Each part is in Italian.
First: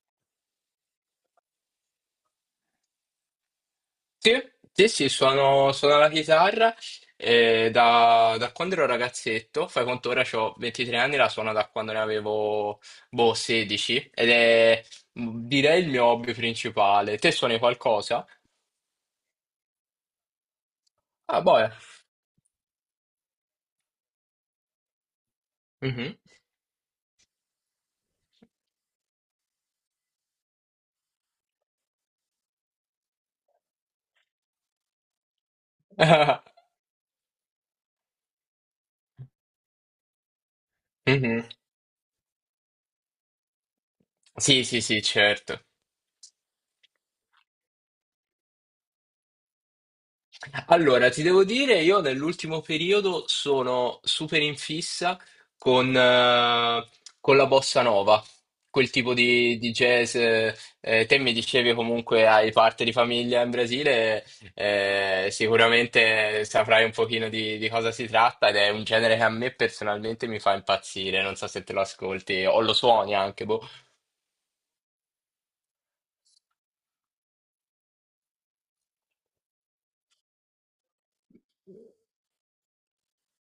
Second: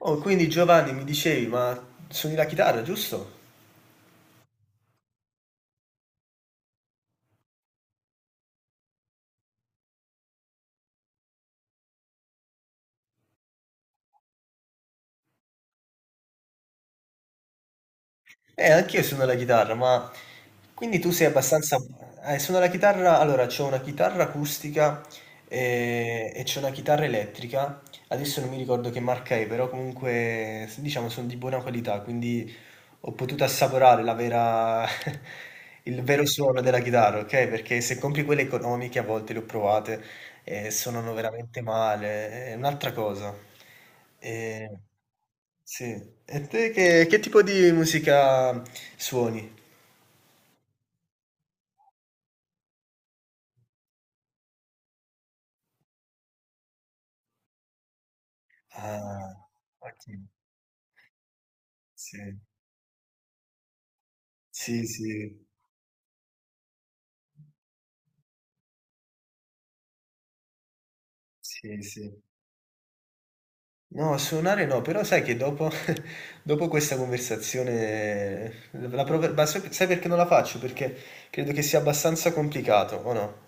Oh, quindi Giovanni mi dicevi, ma suoni la chitarra, giusto? Sì, sì, sì, suono la chitarra da quando ero ragazzetto, fai conto ora ho 23 anni, la suono da quando ne avevo boh, 16 ed è direi il mio hobby principale. Te suoni qualcosa? Anch'io suono la chitarra, ma quindi tu sei Ah, boia. abbastanza... suono la chitarra, allora c'ho una chitarra acustica Mhm. e c'ho una chitarra elettrica, adesso non mi ricordo che marca è, però comunque diciamo sono di buona qualità, quindi ho potuto assaporare la vera... il vero suono della chitarra, ok? Perché se compri quelle economiche a volte le ho provate e suonano Mhm. veramente male, è un'altra cosa. Sì, E, sì, sì, certo. sì. E te che tipo di musica suoni? Allora, ti devo dire, io nell'ultimo periodo sono super in fissa con, eh, con la bossa nova, quel tipo Ah, di ok, jazz. Te mi dicevi comunque sì, hai parte di famiglia in Brasile, sì, sì, sicuramente saprai un pochino di cosa si tratta ed è un genere che a me personalmente mi fa impazzire, non so se te sì, lo sì. ascolti o lo suoni anche, boh. No, suonare no, però sai che dopo, dopo questa conversazione, ma sai perché non la faccio? Perché credo che sia abbastanza complicato, o no?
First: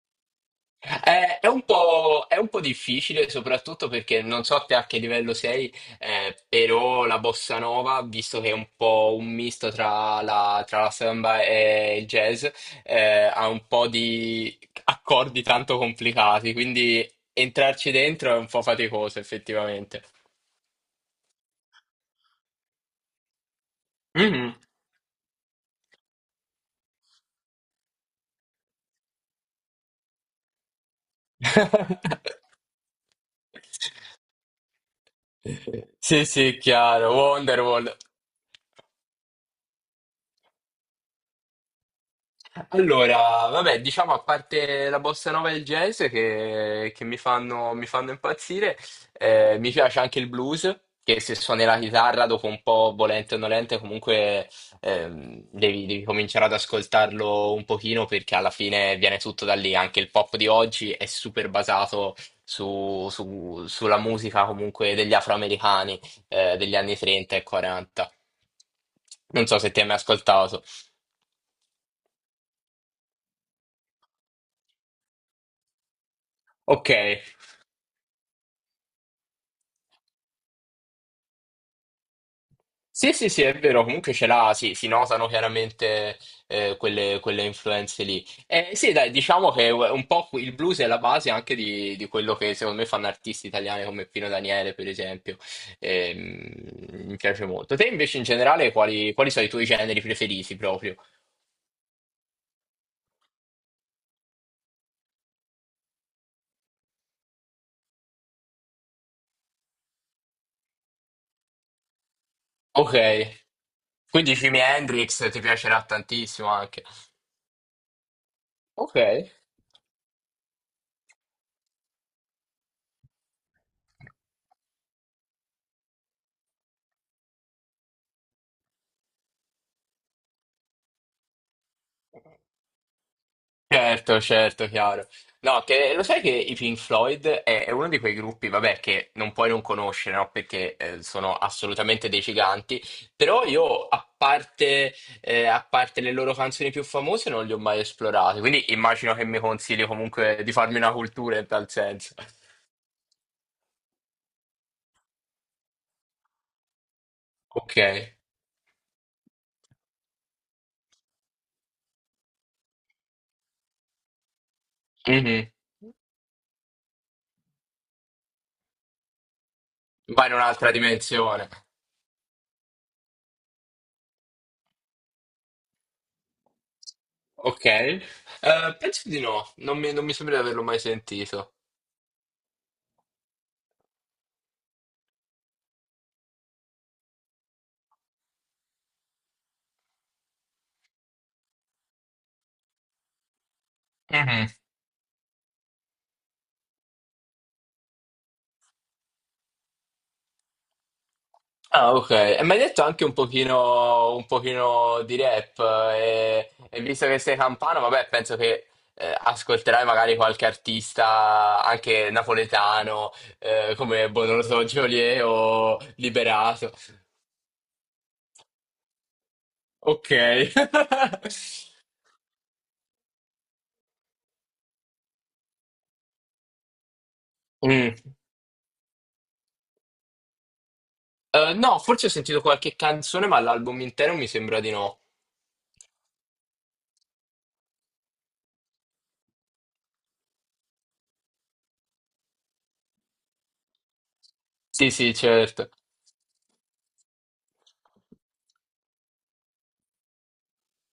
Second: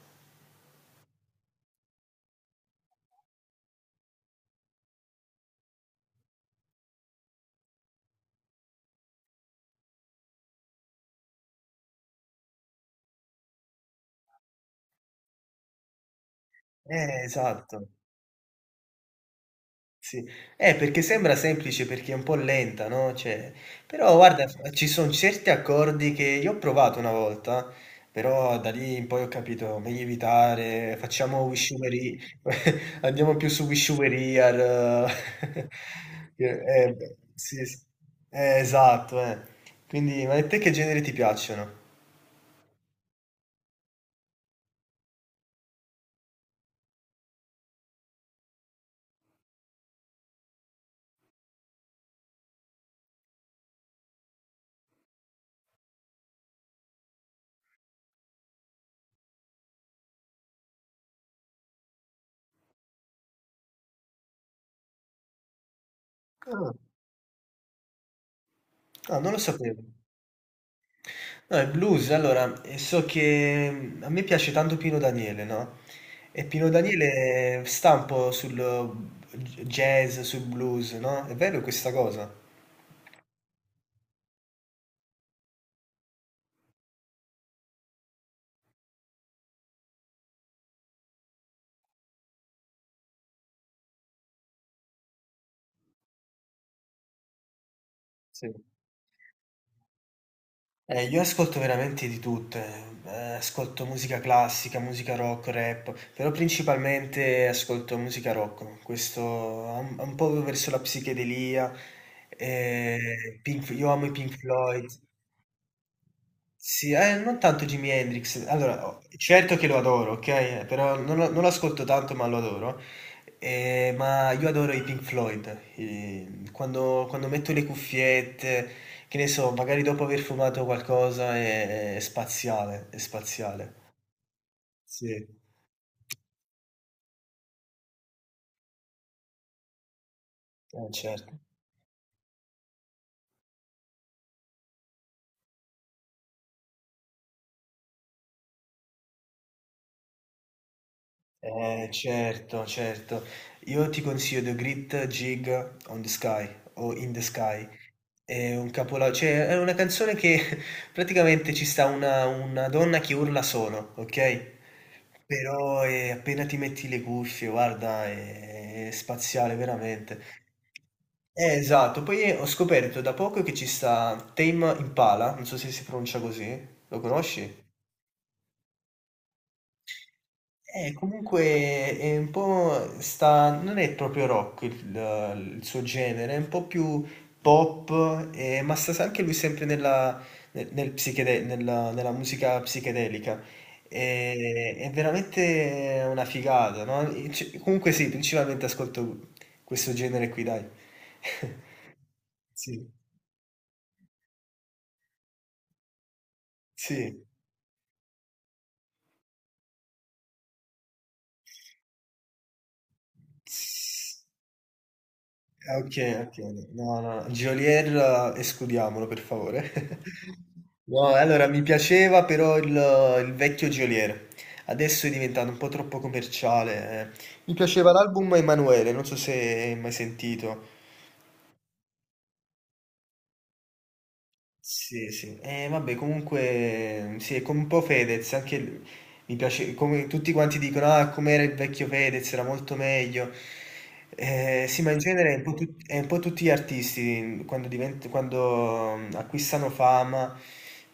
È un po' difficile, soprattutto perché non so te a che livello sei, però la bossa nova, visto che è un po' un misto tra la samba e il jazz, ha un po' di accordi tanto complicati, quindi Esatto. entrarci dentro è un po' faticoso, effettivamente. Sì. Perché sembra semplice perché è un po' lenta, no, cioè però guarda Mhm. f ci son certi accordi che io ho provato una volta, però da lì in poi ho capito meglio evitare, facciamo Wishumery andiamo più su Wishumery al Sì, sì, chiaro, beh, sì, s Wonderwall. Esatto, Quindi ma a te che generi ti piacciono? Allora, vabbè, diciamo a parte la bossa nova e il jazz che mi fanno impazzire, mi piace anche il blues, che se suoni la chitarra dopo un po', volente o nolente, comunque devi cominciare ad ascoltarlo un pochino perché alla fine viene tutto da lì. Anche il pop di oggi è super basato sulla musica comunque degli afroamericani Ah, degli anni 30 e 40. ah, non lo Non so se sapevo. ti hai mai ascoltato. No, il blues, allora, so che a me piace tanto Pino Daniele, no? E Pino Ok. Daniele sta un po' sul jazz, sul blues, no? È vero questa cosa? Sì, sì, sì, è vero, comunque ce l'ha, sì, si notano chiaramente quelle influenze lì. Sì, dai, diciamo che un po' il blues è la base anche di quello che secondo me fanno artisti italiani come Pino Daniele, per esempio. Ehm, mi piace molto. Te invece in Sì. generale quali, quali sono i tuoi generi preferiti proprio? Io ascolto veramente di tutte, eh, ascolto musica classica, musica rock, rap, però principalmente ascolto musica rock, questo un po' verso la psichedelia, Ok, io amo i quindi Pink Jimi Floyd. Hendrix ti piacerà tantissimo anche. Sì, non tanto Jimi Hendrix. Allora, Ok. oh, certo che lo adoro, ok? Però non lo ascolto tanto, ma lo adoro. Ma io adoro i Pink Floyd. Quando, quando metto le cuffiette, che ne so, magari dopo aver fumato qualcosa, è spaziale, è spaziale. Certo, certo, Sì, chiaro. No, che lo sai che i Pink Floyd è uno di quei gruppi, vabbè, che non puoi non conoscere, no? Perché sono certo. assolutamente dei giganti, però io, a parte le loro canzoni più famose, non li ho mai esplorati, quindi immagino che mi consigli comunque di farmi una cultura in tal senso. Certo, certo. Io ti consiglio The Great Gig on the Sky o In the Sky. Ok. È un capolavoro, cioè è una canzone che praticamente ci sta una donna che urla solo, ok? Mhm. Però appena ti metti le cuffie, guarda, è spaziale veramente. Vai in un'altra dimensione. Esatto, poi ho scoperto da poco che ci sta Tame Impala, non so se si pronuncia così, lo conosci? Ok. Penso di no, non mi, non mi sembra di averlo mai sentito. Comunque è un po' sta, non è proprio rock il suo genere, è un po' più pop, ma sta anche lui sempre nella, nel- nel psichede- nella- nella musica psichedelica. È veramente una figata, no? E comunque sì, principalmente ascolto questo genere qui, dai. Ah, ok. E mi hai detto Sì, anche un pochino di rap e visto che sei campano, vabbè, penso che ascolterai magari qualche artista anche napoletano, come, sì. boh, non lo so, Geolier Ah, o okay, okay. Liberato. No, no, Geolier escludiamolo per favore. Ok. No, allora mi piaceva però il vecchio Geolier. Adesso è diventato un po' troppo commerciale, eh. Mi piaceva Mm. l'album Emanuele, non so se hai mai sentito. No, forse ho sentito qualche canzone, ma l'album intero mi sembra di no. Sì, sì. Vabbè, comunque, sì, è come un po' Fedez, anche mi piace, come tutti quanti dicono, ah, com'era il vecchio Fedez, era molto meglio. Sì, Sì, ma in sì, genere è un po', certo. È un po' tutti gli artisti, quando, acquistano fama,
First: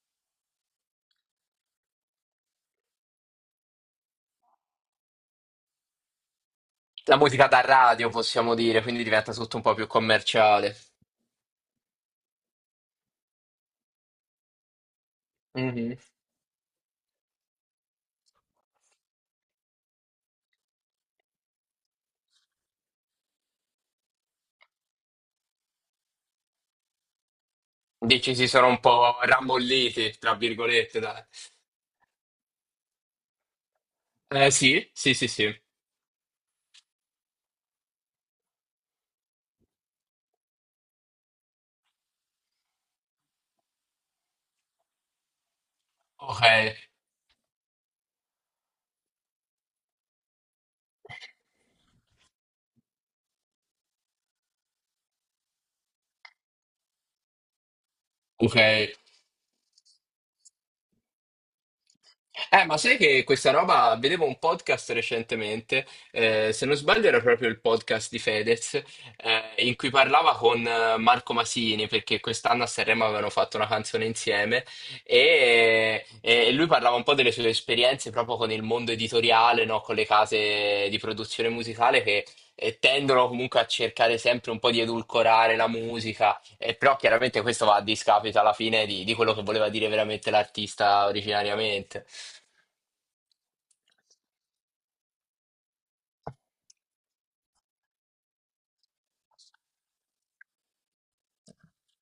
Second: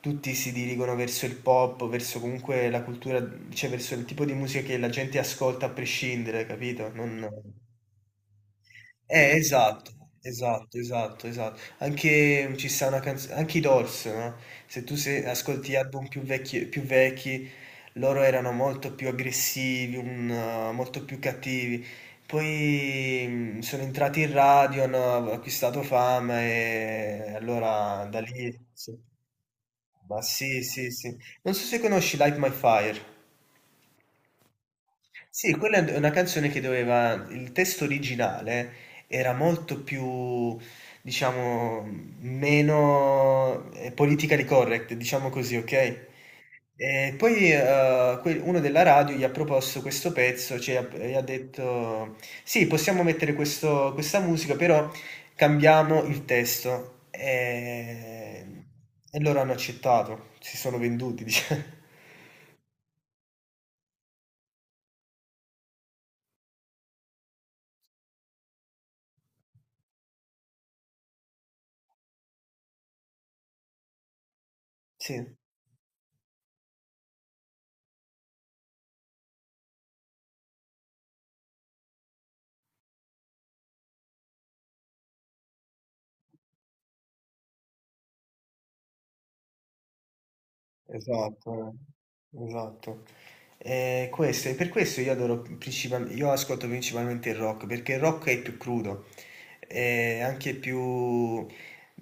tutti si dirigono verso il pop, verso comunque la cultura, cioè verso il tipo di musica che la gente ascolta a prescindere, capito? La Non... musica da radio, possiamo dire, quindi diventa tutto un po' più esatto, commerciale. esatto, esatto, esatto. Anche ci sta una canzone, anche i Doors, no? Se tu ascolti Mhm. album più vecchi, loro erano molto più aggressivi, molto più cattivi. Poi sono entrati in radio, hanno acquistato fama e allora da Dici si lì... sono un sì. po' rammolliti, Ma tra sì, sì, virgolette, sì. dai. Non so se conosci Light My Fire. Eh sì, sì, sì, Sì, sì. quella è una canzone che doveva, il testo originale era molto più, diciamo, meno politically correct, diciamo così, ok? Ok, E poi uno della radio gli ha proposto questo pezzo, cioè gli ha detto, sì, possiamo mettere questa musica, però cambiamo il testo. Ok. E loro hanno accettato, si sono venduti, diciamo. Ma sai che questa roba, vedevo un podcast recentemente, se non sbaglio era proprio il podcast di Fedez, in cui parlava con Marco Masini, perché quest'anno a Sanremo avevano fatto una canzone insieme Sì. e lui parlava un po' delle sue esperienze proprio con il mondo editoriale, no? Con le case di produzione musicale che tendono comunque a cercare sempre un po' di edulcorare la musica e però chiaramente questo va a discapito alla fine di quello che voleva dire veramente l'artista Esatto, originariamente. Esatto. E questo, e per questo io adoro io ascolto principalmente il rock, perché il rock è più crudo, è anche più...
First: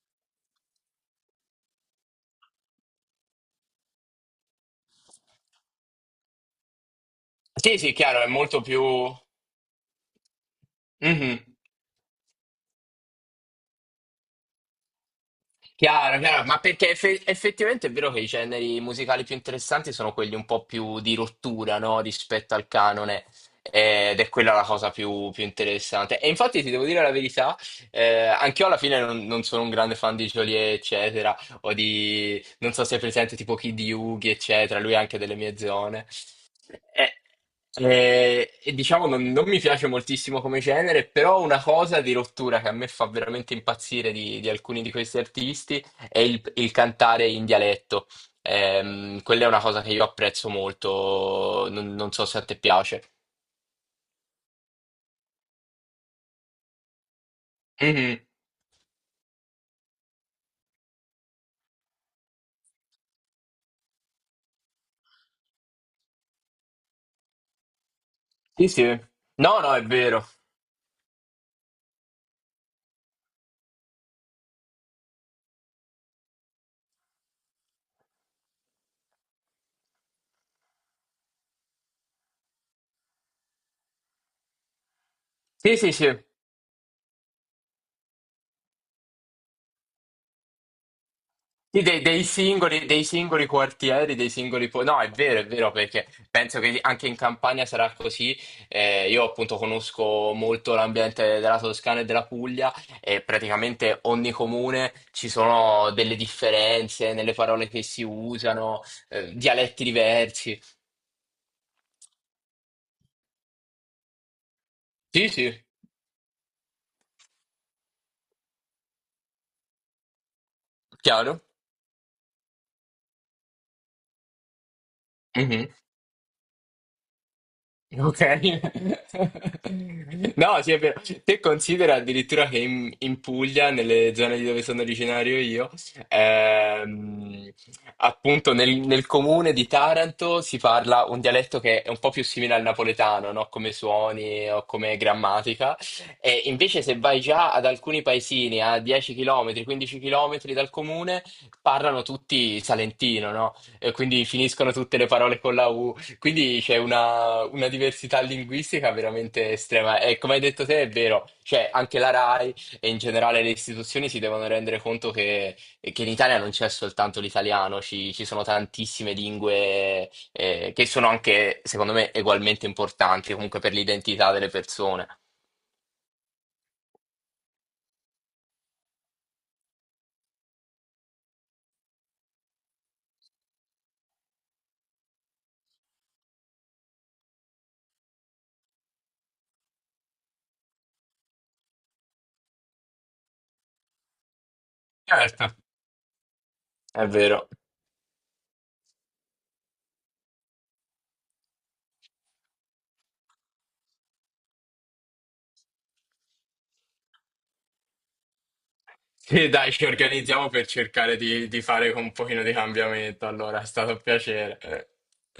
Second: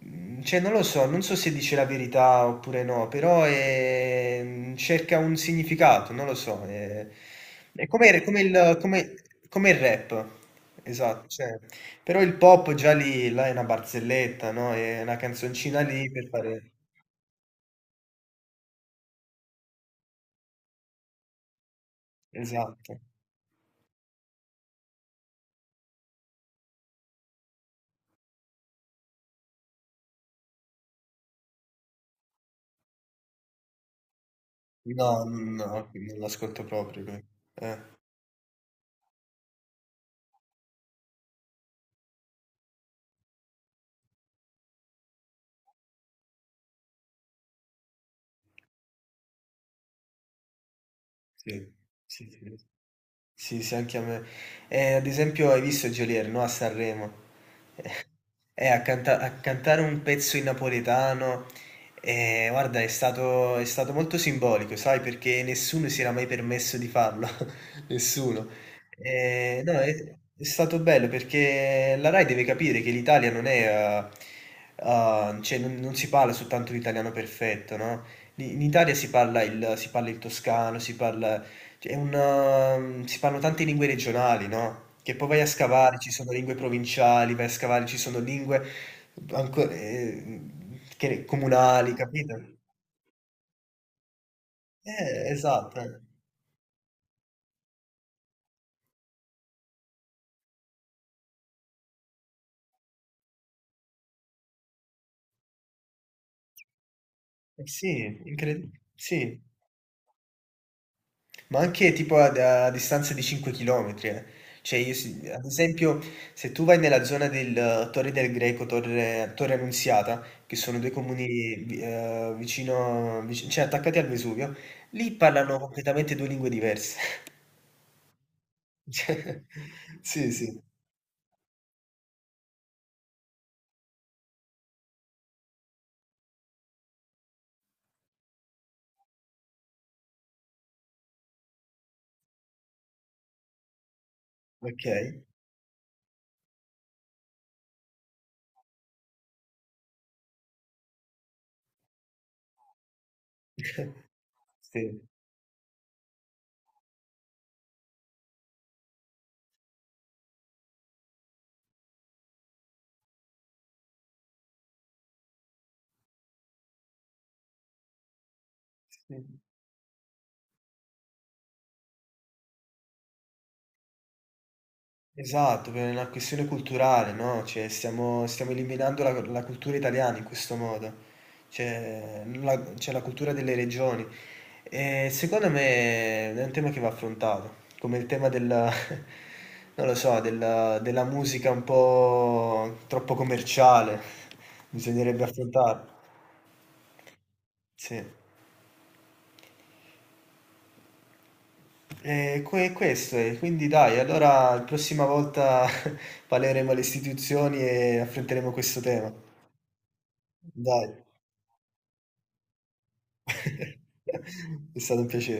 cioè, non lo so, non so se dice la verità oppure no, però cerca un significato, non lo so. Sì, È sì, chiaro, come, è molto più... come il rap, esatto. Mhm. Cioè, però il pop già lì, là è una barzelletta, no? È una canzoncina lì Chiaro, per chiaro, ma fare... perché effettivamente è vero che i generi musicali più interessanti sono quelli un po' più di rottura, no? Rispetto al Esatto. canone, ed è quella la cosa più, più interessante. E infatti ti devo dire la verità, anch'io alla fine non, non sono un grande fan di Joliet, eccetera, o di, non so se è presente tipo Kid Yugi, eccetera, lui è No, anche delle no, mie no, zone. non l'ascolto proprio Eh, lui. Eh, e diciamo non, non mi piace moltissimo come genere, però una cosa di rottura che a me fa veramente impazzire di alcuni di questi artisti è il cantare in dialetto. Quella è una cosa che io apprezzo molto, sì, non, non so sì, se a sì. te piace. Sì, sì, anche a me. Ad esempio, hai visto Geolier, no? A Sanremo. Eh, Mhm. A cantare un pezzo in napoletano, guarda, è stato molto simbolico, sai, perché nessuno si era mai permesso di farlo. Nessuno. Sì, sì. No, No, no, è vero. è stato bello perché la Rai deve capire che l'Italia non è... cioè, non, non si parla soltanto l'italiano perfetto, no? In Italia si parla si parla il toscano, si parla cioè, è un si parlano tante lingue regionali, no, che poi vai a Sì, sì, scavare, sì. ci sono lingue provinciali, vai a scavare, ci sono lingue anco che Sì, comunali, dei, capito? Dei singoli quartieri, dei singoli... No, è vero, Esatto. perché penso che anche in Campania sarà così. Io appunto conosco molto l'ambiente della Toscana e della Puglia e praticamente ogni comune ci sono delle differenze nelle Eh parole che si sì, incredi usano, sì. dialetti diversi. Ma anche tipo a, a distanza di 5 km, eh. Cioè io, Sì, ad sì, esempio, se tu vai nella zona del Torre del Greco, Torre Annunziata, che sono due comuni chiaro. Cioè attaccati al Vesuvio, lì parlano completamente due lingue diverse. Ok. Cioè, sì, sì, No, sì, è vero. Te considera addirittura che in, in Puglia, nelle zone di dove sono originario io, ehm, appunto nel, nel comune di Taranto si parla un dialetto che è un po' più simile al napoletano, no? Come suoni o ok. come grammatica. E invece se vai già ad alcuni paesini a 10 km, 15 km dal comune, parlano tutti salentino, no? E quindi finiscono tutte Sì, le parole con la U. Quindi c'è una diversità linguistica veramente estrema e come hai detto te è vero, cioè anche la RAI e in generale le istituzioni si devono rendere conto che in Italia non c'è soltanto l'italiano, ci, ci sono tantissime sì. lingue che sono anche, secondo me, ugualmente importanti comunque per l'identità delle persone. Esatto, per una questione culturale, no? Cioè, stiamo eliminando la cultura italiana in questo modo, cioè la cultura delle regioni. E secondo me è un tema che va affrontato, come il tema della, non lo so, della musica un po' troppo commerciale, bisognerebbe Certo. affrontarlo. È vero. Sì. E questo è, quindi dai, allora la prossima volta parleremo alle istituzioni e affronteremo questo tema. Sì, dai, ci organizziamo per Dai. cercare di fare un pochino di cambiamento, allora è stato un piacere. È stato un piacere.